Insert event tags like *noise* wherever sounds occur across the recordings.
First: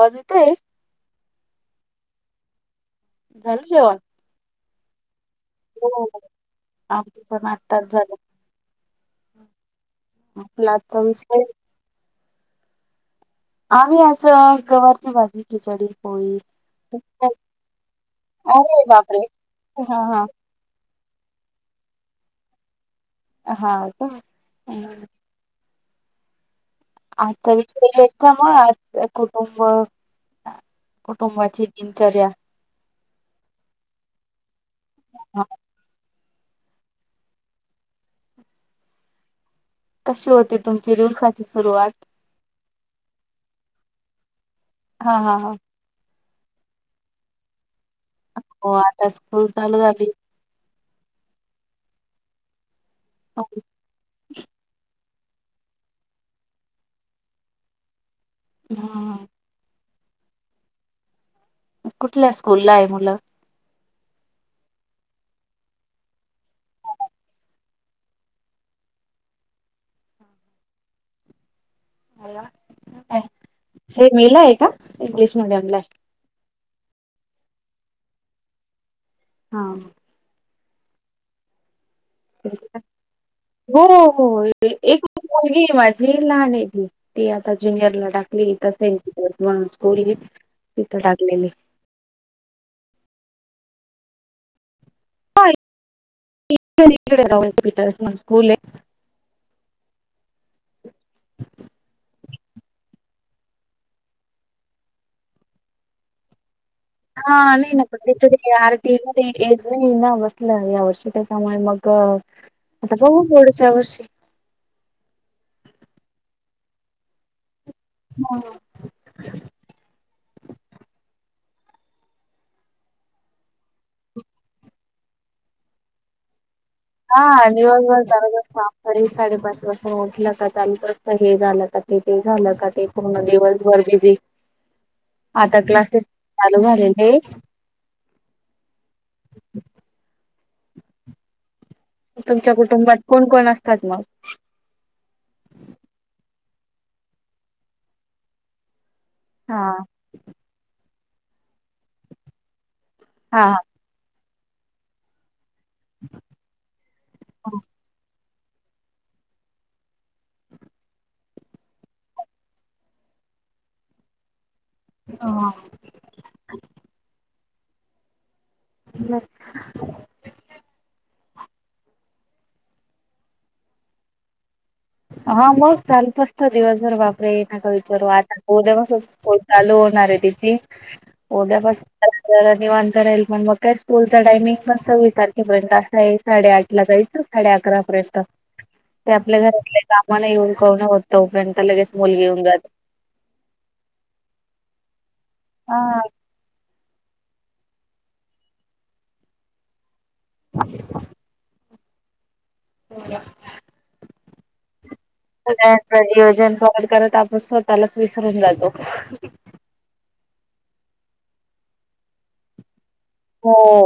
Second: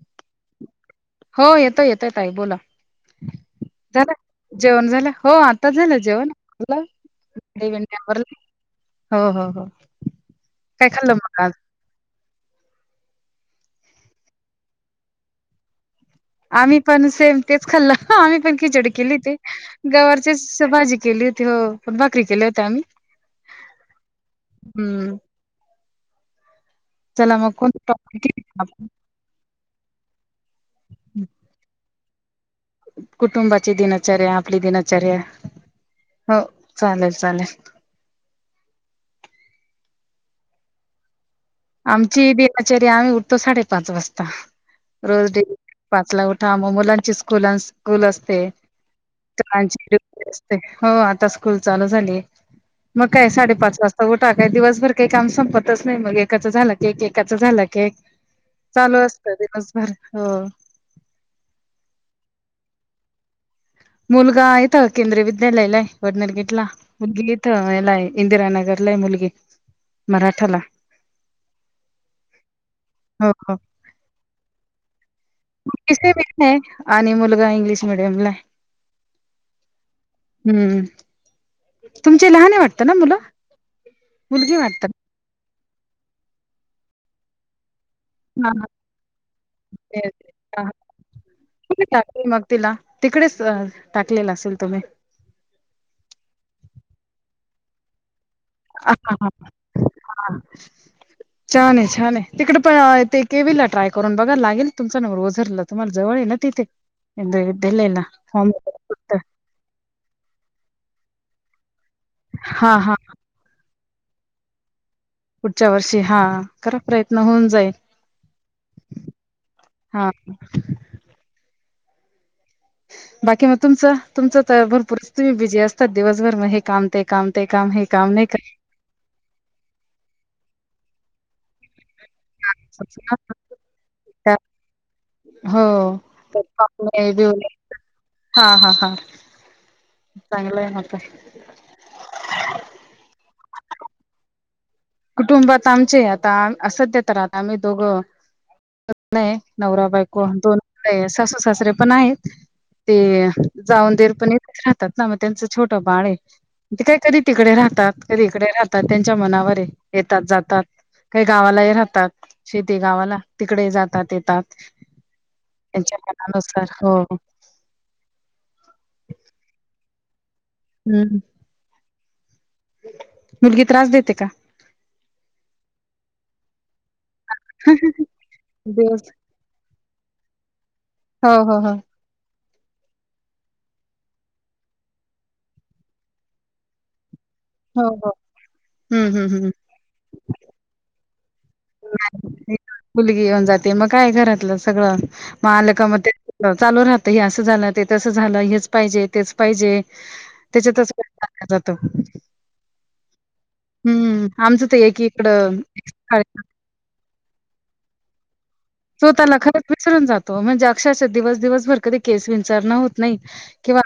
आवाज येतोय? हो योतयं योतयं ताई बोला. झालं जेवण? झालं.. जेवण झालं... हो आता झालं.. हो. जेवण आमचं पण आत्ताच झालं. *unintelligible* आपला काय आजचा खाल्लं मग विषय आज?? आम्ही असं गवारची भाजी खिचडी. पोळी आम्ही पण सेम तेचं खाल्लं. आम्ही पण अरे खिचडी केली बापरे! होती. हा हा गवारची ची भाजी- केली होती हो पण भाकरी केल्या होत्या आम्ही. हा का? हम्म. चला मग आजचा कोणता टॉपिक घेऊ विचार आपण? *unintelligible* कुटुंब कुटुंबाची दिन. चर्या. कुटुंबाची दिनचर्या. आपली दिनचर्या हा हो चालेलं.. चालेलं.. कशी होती तुमची रील्स आ- आमची दिनचर्या आम्ही उठतो साडे- पाच वाजता. हा रोज हा हा डेली पाच ला उठतो. हा म मुलांची स्कूलास स्कूल असते हो आता स्कूल चालू झाली. *unintelligible* हो आता स्कूल चालू झाली. मग काय हो. साडेपाच वाजता उठा. काय दिवसभर ते काम संपतच नाही मग ए एकाच झालं कि एक - एकाचं झालं कि एक. चालू हा असत दिवस बर हो. *inaudible* कुठल्या स्कूल ला आहे मुलं? मुलगा यथ केंद्रीय विद्यालयालाय वडनलगेटला मुलगी यथ यालाय इंदिरानगरलाय मुलगी मराठाला *inaudible* हे मेला आहे का? इंग्लिश मिडियमला आहे. कसे म आहे *unintelligible* आणि मुलगा इंग्लिश मिडियमलाय हा *inaudible* हम्म तुमचे लहान हा. वाटत ना मुलं? -मुलगी वाटत मुलगीये माझी लहान आहे ती, ती आता ज्युनियर ज्यूनियरला ना टाकली हा इथे तिथ तेच म्हणूल *unintelligible* हा तिथं टाकलेली कुठे टाकली मग तिला तिकडेच टाकलेलं असेल तुम्ही? हा इकडे -जावा- पीट *unintelligible* अ हा *unintelligible* हा *inaudible* छान आहे -छान आहे तिकडे पण ते केवीला ट्राय करून बघा लागेल तुमचा नंबर झरला तुम्हाला जवळ आहे ना तिथे हा नाही ना दिले पटल फॉर्म इथं आर टीए मध्ये एज नाही ना बसलं या वर्षी त्याच्यामुळे मग हो हा आता हा बघू पुढच्यावर्षी पुढच्या वर्षी, हा करा प्रयत्न होऊन जाईल. *inaudible* हा बाकी मग तुमच तुमच तर भरपूर तुम्ही बीजी असतात दिवसभर हे काम ते काम ते हा काम हे दिवसभर काम नाही चालूच का असत तरी साडेपाचपासून उठलं का चालूत असत हे झालं का ते -ते झालं का ते पूर्ण दिवसभर बीजी हो *inaudible* हा- हा -हा चांगलं आहे *inaudible* म आता तुमच्या कुटुंबात कोण कोण असतात मग? कुटुंबात आमचे आता सध्या तर आता आम्ही दोघं नाही हा नवरा बायको आणि दोन सासू सासरे पण आहेत. ते हा जाऊ आणि दीर पण येत. राहतात ना मग त्यांच छोट बाळ ये म ते कधीतरी तिकडे राहतात कधी इकडे राहतात त्यांच्या मनावर ये. येतात जातात काही गावालाही राहतात. शेती गावाला तिकडे जातात येतात. हा त्यांच्या मनानुसार हो *unintelligible* हं हं मुलगी त्रास देते का? हा मग चालूच असत दिवस भर बापरे! नका विचारू आता उद्या पासुन दिवस स्कूल चालू होइल. णारये तिची हो हो उद्या हो बस जरा निवांत राईल पण मग काय स्कूलचा टायमिंग मग सव्वीस तारखेपर्यंत असा ये साडे आठला जाईल. साडे अकरा हो हो पर्यंत हम्म ते हम्म आपल्या हम्म घरातल कामाला येऊन करणं हो तोपर्यंत मुलगी येऊन जाते मुलगी येऊन जाते मग काय घरातलं सगळं म आल का म हा तेच *unintelligible* चालू राहत हे असं झालं ते तसं झालं हेच पाहिजे. तेच पाहिजे. त्याच्यातच वेळ *unintelligible* जात. त. *unintelligible* आमचं त एक ही नियोजन काढ परत आपण स्वतः लाच विसरून जात स्वतः ला खरच विसरून जात. तो म्हणजे अक्षरशा दिवस दिवसभर कधी केस विंचरन होत नाही हो किंवा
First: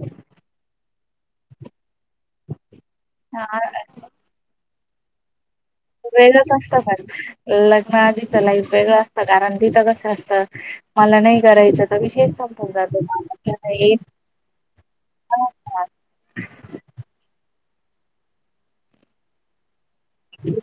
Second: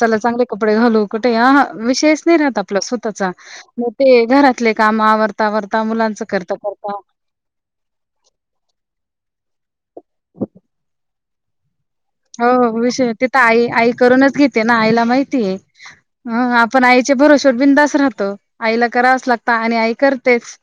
चला चांगले कपडे घालू कुठे अह विषयच नइ रात पला स्वतः चा हा, मग ते घरातले कामं आवर वेगळंच असत पण लग्न आधीच लाईफ वेगळं! पगारण तिथगत ह् ह् मला नाई करायचच. हो अ विषय तित आई आई करूनच घेते ना. आईला माहितीये आपण आईचे भरोशावर बिंनधास्त राहत आईला करावच लागत आणि आई करतेच.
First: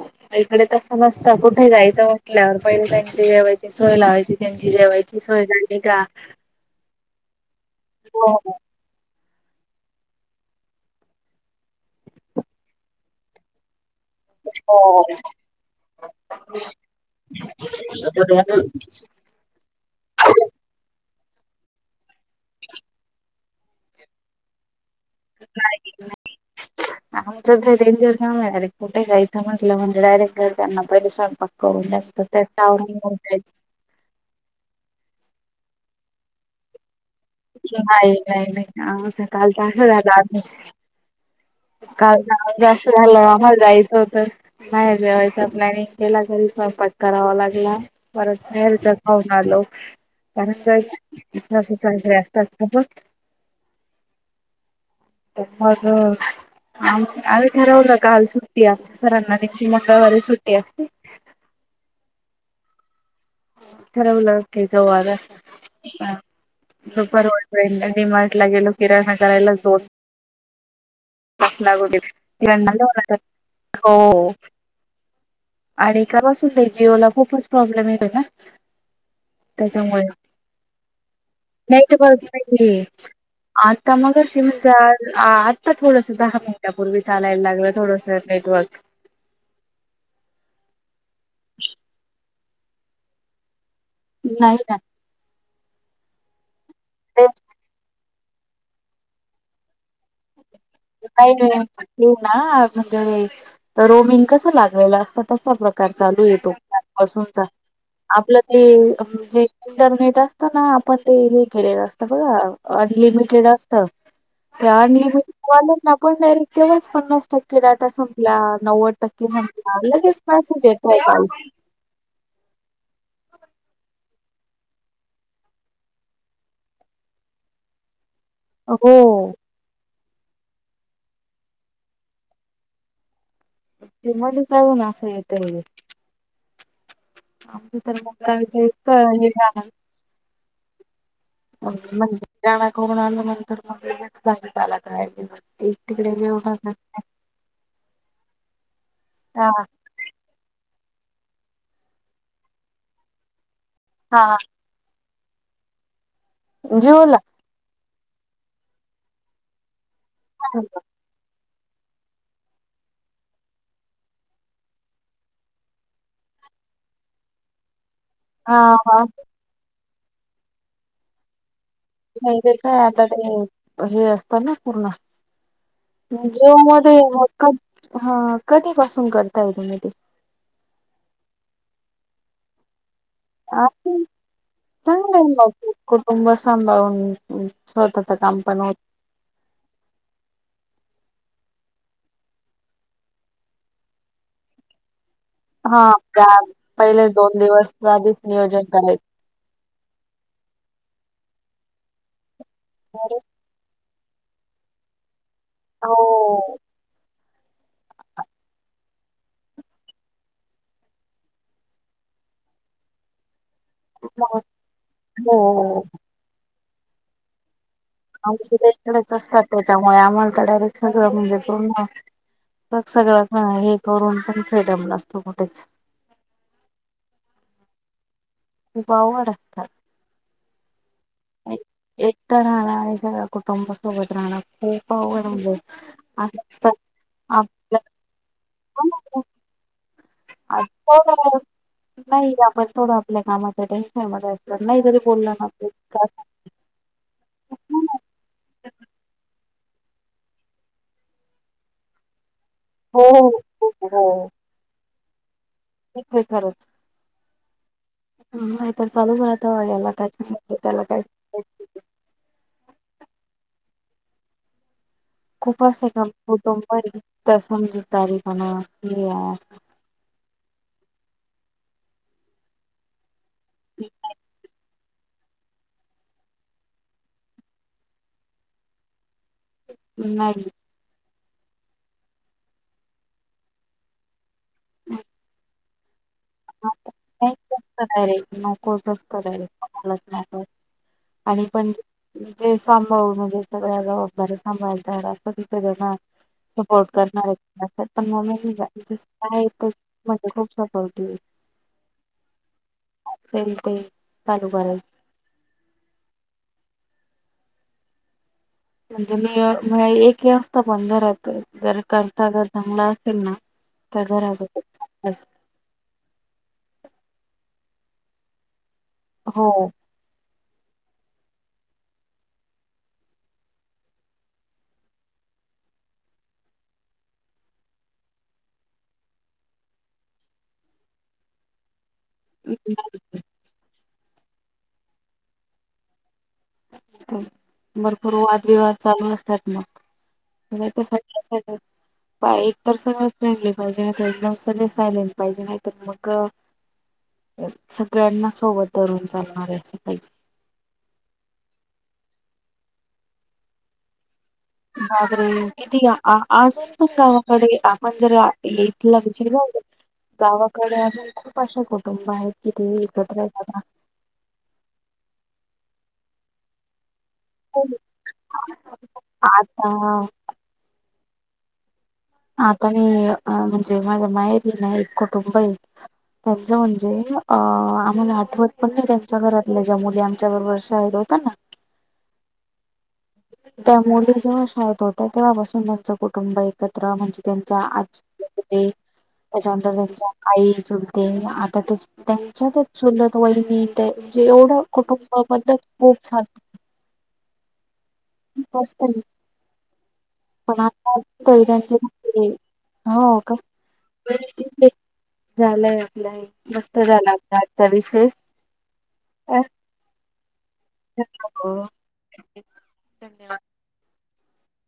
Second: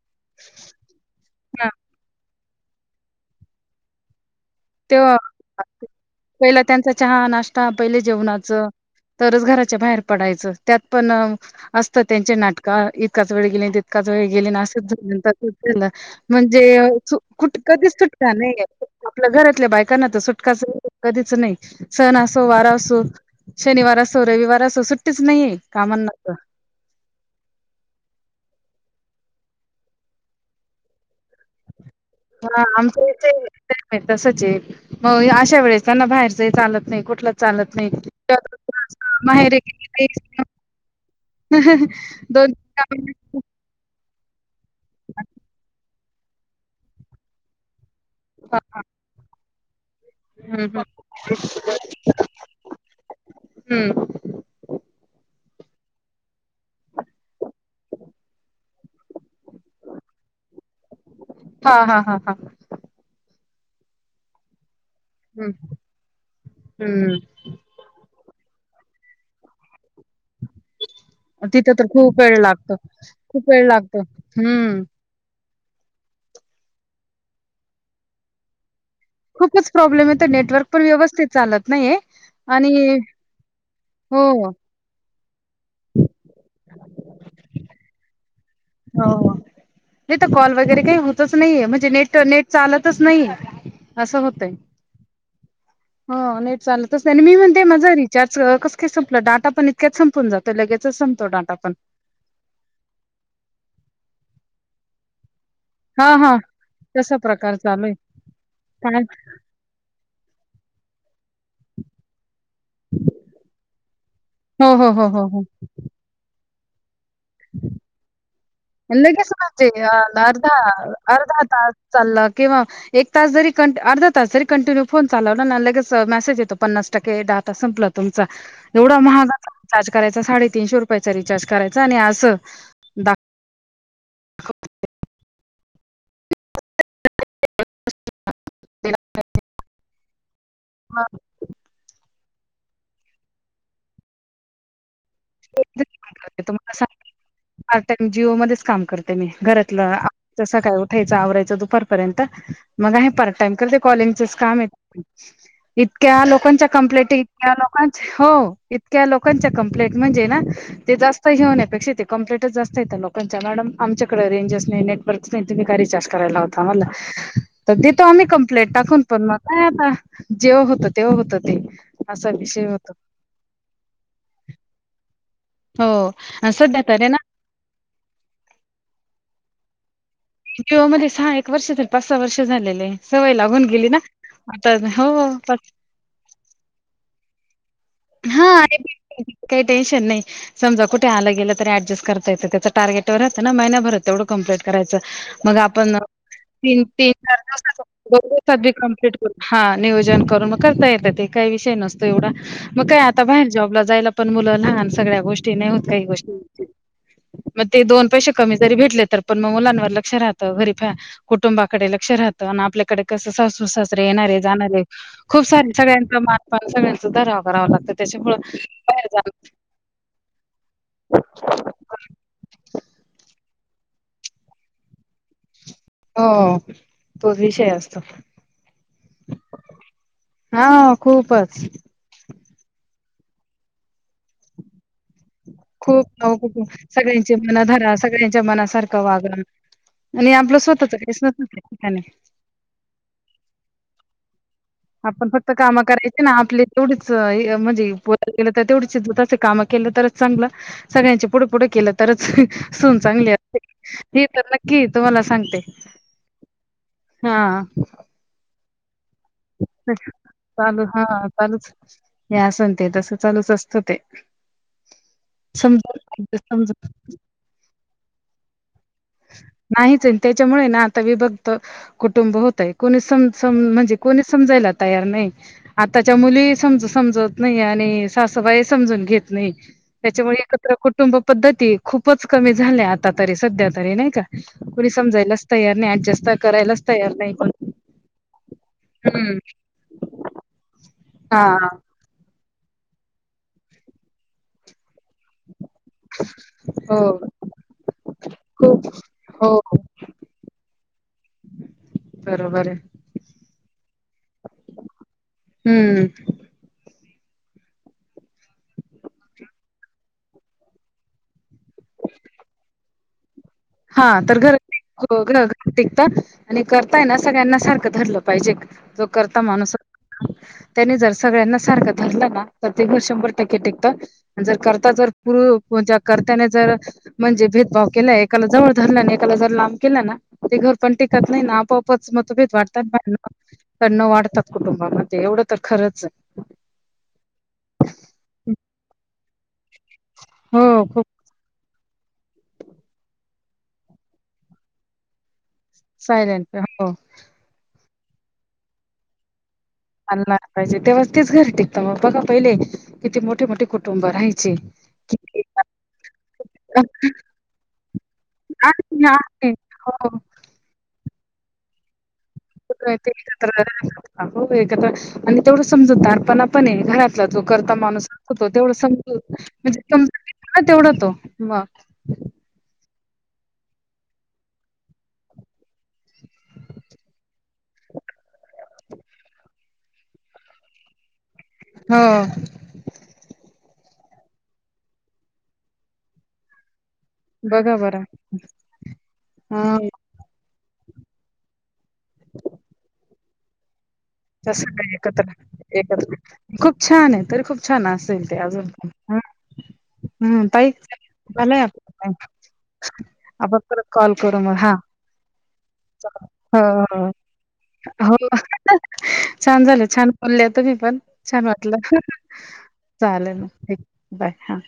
आईकडे तस नसत कुठेही हां. जायचं. म्हंटल्यावर पहिले टाइम दिवेवायची सोय लावायची. त्यांची तेव्ह जेवायची सोय अ झाली का पहिला त्यांचा चहा नाश्ता पहिले जेवणाचं तरच घराच्या बाहेर पडायचं त्यात पण असतं त्यांचे नाटक इतकाच वेळ गेले. का ज वे गेली नासे झा तरलं म्हणजे कुट कधीच सुटका नाही आपल्या घरात बायका ना तर सुटकाचं. कधीच नाही सण असो वारा असो शनिवार असो रविवार असो सु्ट आमचं ते डेंजर का मिणार रे कुठे गयं म्हटलं म्हज डायेटय त्यांना पहि सां पक्क होऊ जा हा आमच्याथ तसच आहे मग अशा वेळे त्यांना बाहेरच चालत नाही. कुठलंच चालत नाही नाही नाही सकाल माहेरी गेली काल दोन जास्त झालं जायचं होत मावाय स्वप् नाहीने केला करीस पत्काररावां लागला. पररत हां, हां. बाहेरच खाऊन आलो. त्या हं, हं. अस असतात. हं. हो. आम आम्ही ठरवलं काल सुट्टी आमच्या सरांना देखील मंगळवारी सुट्टी आहे. हां, हां, हां, हां. ठराव ना के. हं, हं. पर डीमार्ट ला गेलो. किरणणायला तो तिथं तर गेले. खूप वेळ किराणा लागतो आणायला लागला खूप वेळ लागतो हो हम्म. आणि कापासून ते जिओला खूपच प्रॉब्लेम येतो ना. खूपच त्याच्यामुळे प्रॉब्लेम येतय नेटवर्क पण व्यवस्थित चालत नाहीय नेटवर्क आणि नाहीये हो आत्ता थोडंस दहा मिनटपूर्वी चालायला लागलं थोडसं हो हित कॉल वगैरे काही होतच नाहीे म्हणजे नेट नेट चालतच नाही असं होतय नाही ना हाे न चालतच आणि ते मी म्हणतेय मजाा री च्याच कस काय संपलं डाट पण इतक्यात संपून जातो. लगेचच संपतो नाही डाटा पण. तर रोमिन कसं लागलं असतं तसा प्रकार हां, चालू हां. तसा येतोपसूनचा प्रकार चालू आहे. आपलं ते काय म्हणजे इंटरनेट ना आपण ते हे घेलेलं असतं बघा अनलिमिटेड असत ते हो, हो, हो, अनलिमि हो, हो. वा ना पण स तेलच. पन्नास टक्के डाटा संप लगेच म्हणजे अर्धा मेसेज येतोय काल अर्धा तास चालला किंवा एक तास जरी क अर्ध तास जरी कंटिन्यू फोन चालला की लगेच मेसेज येतो पन्नास टक्के डाटा संपलं तुम हो एवढा महागाचा करायचं साडेतीनशे रुपयच रिचार्ज करायचं आणि असं दाख *inaudible* ते मधी जाऊन असं येत तेघे आमच तर मो ना. तळले गाणं मग म्हण जा नको म्हणाल्या नंतर मग लगेच गावात आल्यात तुम्हाला सांगते पार्ट टाइम जिओ मध्येच काम करते मी हा घरातलं आमचं सगळं आवरून सकाळी उठल्यावर ्यायच आवरायचं दुपारपर्यंत मग आहे पार टाइम करते कॉलिंगच हा काम य इक त्या लोकांच्या कंप्लेंट जिओला इत्या आज हो इतक्या लोकांच्या कंप्लेंट म्हणजे ना ते जास्त घेऊन येत तशी ती कम्प्लेटच जास्त येत लोकांच्या मॅडम आमच्याकडे रेंजच नाही नेटवर्कस नाही तुम्ही काही रिचार्ज करायला लावता म्हणलं तर ते त्याने हा कंप्लेंट टाकून हा पनणार काय आता. जेव्हा होतं तेव्हा होतं ते असा नाही तेे विषय काय होतो आता ते हे असतं ना पूर्ण हो आणि जीओ सध्या मध्ये तरी ना हे कधी पासून करते ह मडी जीओमध्येध्ये सहा एक वर्ष झा पाच सहा वर्ष झालेले सवय लागून गेली ना आता हो चांगलं ला पण कुटुंब सांभावून हो. हा काही टेन्शन नाही समजा कुठ आलं गेलं तर ऍडजस्ट करता येत त्याच टारगेटवर राहत ना महिनाभरत तेवढं कम्प्लीट करायचं. मग हा आपण त्या तीन पहिले तीन चार दोन दिवस आधीच नियोजन दिवसात करायचं कंप्लीट करू हा नियोजन करून मग करता येत ते काही विषय नसतो एवढा मग काय आता बाहेर जॉबला जायला पण मुलं लहान सगळ्या गोष्टी होत काही हो गोष्टी मग ते दोन पैसे कमी जरी भेटले तर पण मग मुलांवर लक्ष राहत घरी फया कुटुंबाकडे लक्ष राहत आणि आपल्याकडे कसं सासू सासरे येणारे जाणारे खूप सार हो सगळ्यांचा मान पान सगळ्यांच धरावा करावं लागतं. त्याच्यामुळं आमच्याकडे बाहेर जाणं असतात त्याच्यामुळे आम्हाला तर डायरेक्ट सगळं म्हणजे पूर्ण सगळं करून पण फ्रीडम नसते हो तोच विषय असतो. खूप हा. खूपच एक एकटं राहयचंच कुटंब सोबत राहणं खूप अवघड म्हणजे खूप हो कठीन असं सगळ्यांचे आपल्या मनाधरा सगळ्यांच्या मनासारखं वागा आणि आपलं आ स्वतःच काहीच थोडं नसतं त्या ठिकाणी नाही आपण थोडं आपल्या कामाच्या टेन्शन मध्ये असत नाही जरी आपण बोललं ना फक्त आप काम करायचे ना आपले तेवढीच म्हणजे पुऊत गेले तर तेवढीशीच स्वतःची काम केलं तरच चांगलं सगळ्यांचे पुढ पुढ केलं तरच सून हो चांगली हो हो असते हे तर नक्की तुम्हाला सांगते तेच आहे हां, खरंच चालूच राहत याला काय त्याला चालू हा हा काय चालूच हे असं आणि ते तसं चालूच असतं ते खूप असं समजून क पाहिजे समजून कुटुंब समजुतदारी पणा नाहीच ये त्याच्यामुळे ना विभक्त कुटुंब होतय कोणी समजू सम म्हणजे कोणी समजाय तयार नाही आताच्या मुली समज समजत नाही आणि सासूबाई समजून घेत नाही असं त्याच्यामुळे नाही एकत्र कुटुंब पद्धती खूपच कमी झाल्या आतरी सध्या तरी नाही का? कुणी समजाय तयार नाय ऍडजेस्ट *unintelligible* हम्म हा आणि पण जे सांभाळून म्हणजे सगळ्या जबाबदाऱ्या सांभाळायला तयार असतात सगळ्याना सपोर्ट हो करणारे पण म खूप हो हो. *unintelligible* सपोर्टिव्ह बरोबर य असेल ते चालू करायच हम्म पण एक हे असत पण घरात कोणी करता धरता असेल ना हा तर घर टिकतात आणि करतायना सगळ्यांना सार धरलं पाहिजे जो करता हो माणूस त्यानी जर सगळ्यांना सारखं धरलं ना तर ते शंभर टक्के टिकत, जर करता जर पुरु म्हणजे करर्त्याने जर म्हणजे भेदभाव केलाय काला जवळ धरल ना एकाला जर लांब केलं ना ते घर पण टिकत नाही ना आपोआप का मतभेेद वाढतात न वाढतात कुटुंबामध्ये एवढं तर खरंचय *unintelligible* भरपूर वादविवाद चालू असतात नाही तर हो खूप सगळ्यांसोब एक तर सगळ फ्रेंडली पाहिजे ना एकदम सगळे सायलेंट पाहिजे नाही तर सायलेंट हो गळ्यांना सोबत धरून चालणारे असं पाहिजे. *unintelligible* ला पाहिजे तेव्हा तेच घरी टिकत म बघा पयले किती मोठे मोठे कुटुंब राहय बापरे! किती आ अजून पण गावाकडे आपण जर *unintelligible* हो गावाकडे अजून खुप शे कुटुंब आहेत ते एकत्र येतात हो एकत्र राहतात हो आणि तेवढंच समजदार पणा पण घरात तो करता माणूस असतो तेवढ समजत म्हणजे आता समजावतो ना तेवढं तो म आता मी अ म्हणजे माझ्या माहेरी ना, एक कुटुंबय त्यांचं म्हणजे अ आम्हाला आठवत पण नाही त्यांच्या घरातल्या ज्या मुली आमच्या बरोबर शाळेत होत्या ना? हो त्यामुळे जेव्हा शाळेत होत्या, तेव्हापासून त्यांचं कुटुंब एकत्र एकत्र, म्हणजे त्यांच्या बघा बरं आजीे त्याच्यानंतर हा त्यांच्या आई चुलते आता तर त्यांच्यात चुलत तोयनी एकत्र खूप एकत्र साधी खूप छान आहे तरी खूप छान अस ते मस्त आहे अजणला पण आता तरी त्यांचे ते हो का आपण परत कॉल करू मग हा झालंय आपला मस्त हो झाला आपला आजचा विषय हो छान झालं छान अ त मही पण छान हो वाटलं धन्यवाद चालं ना बय हा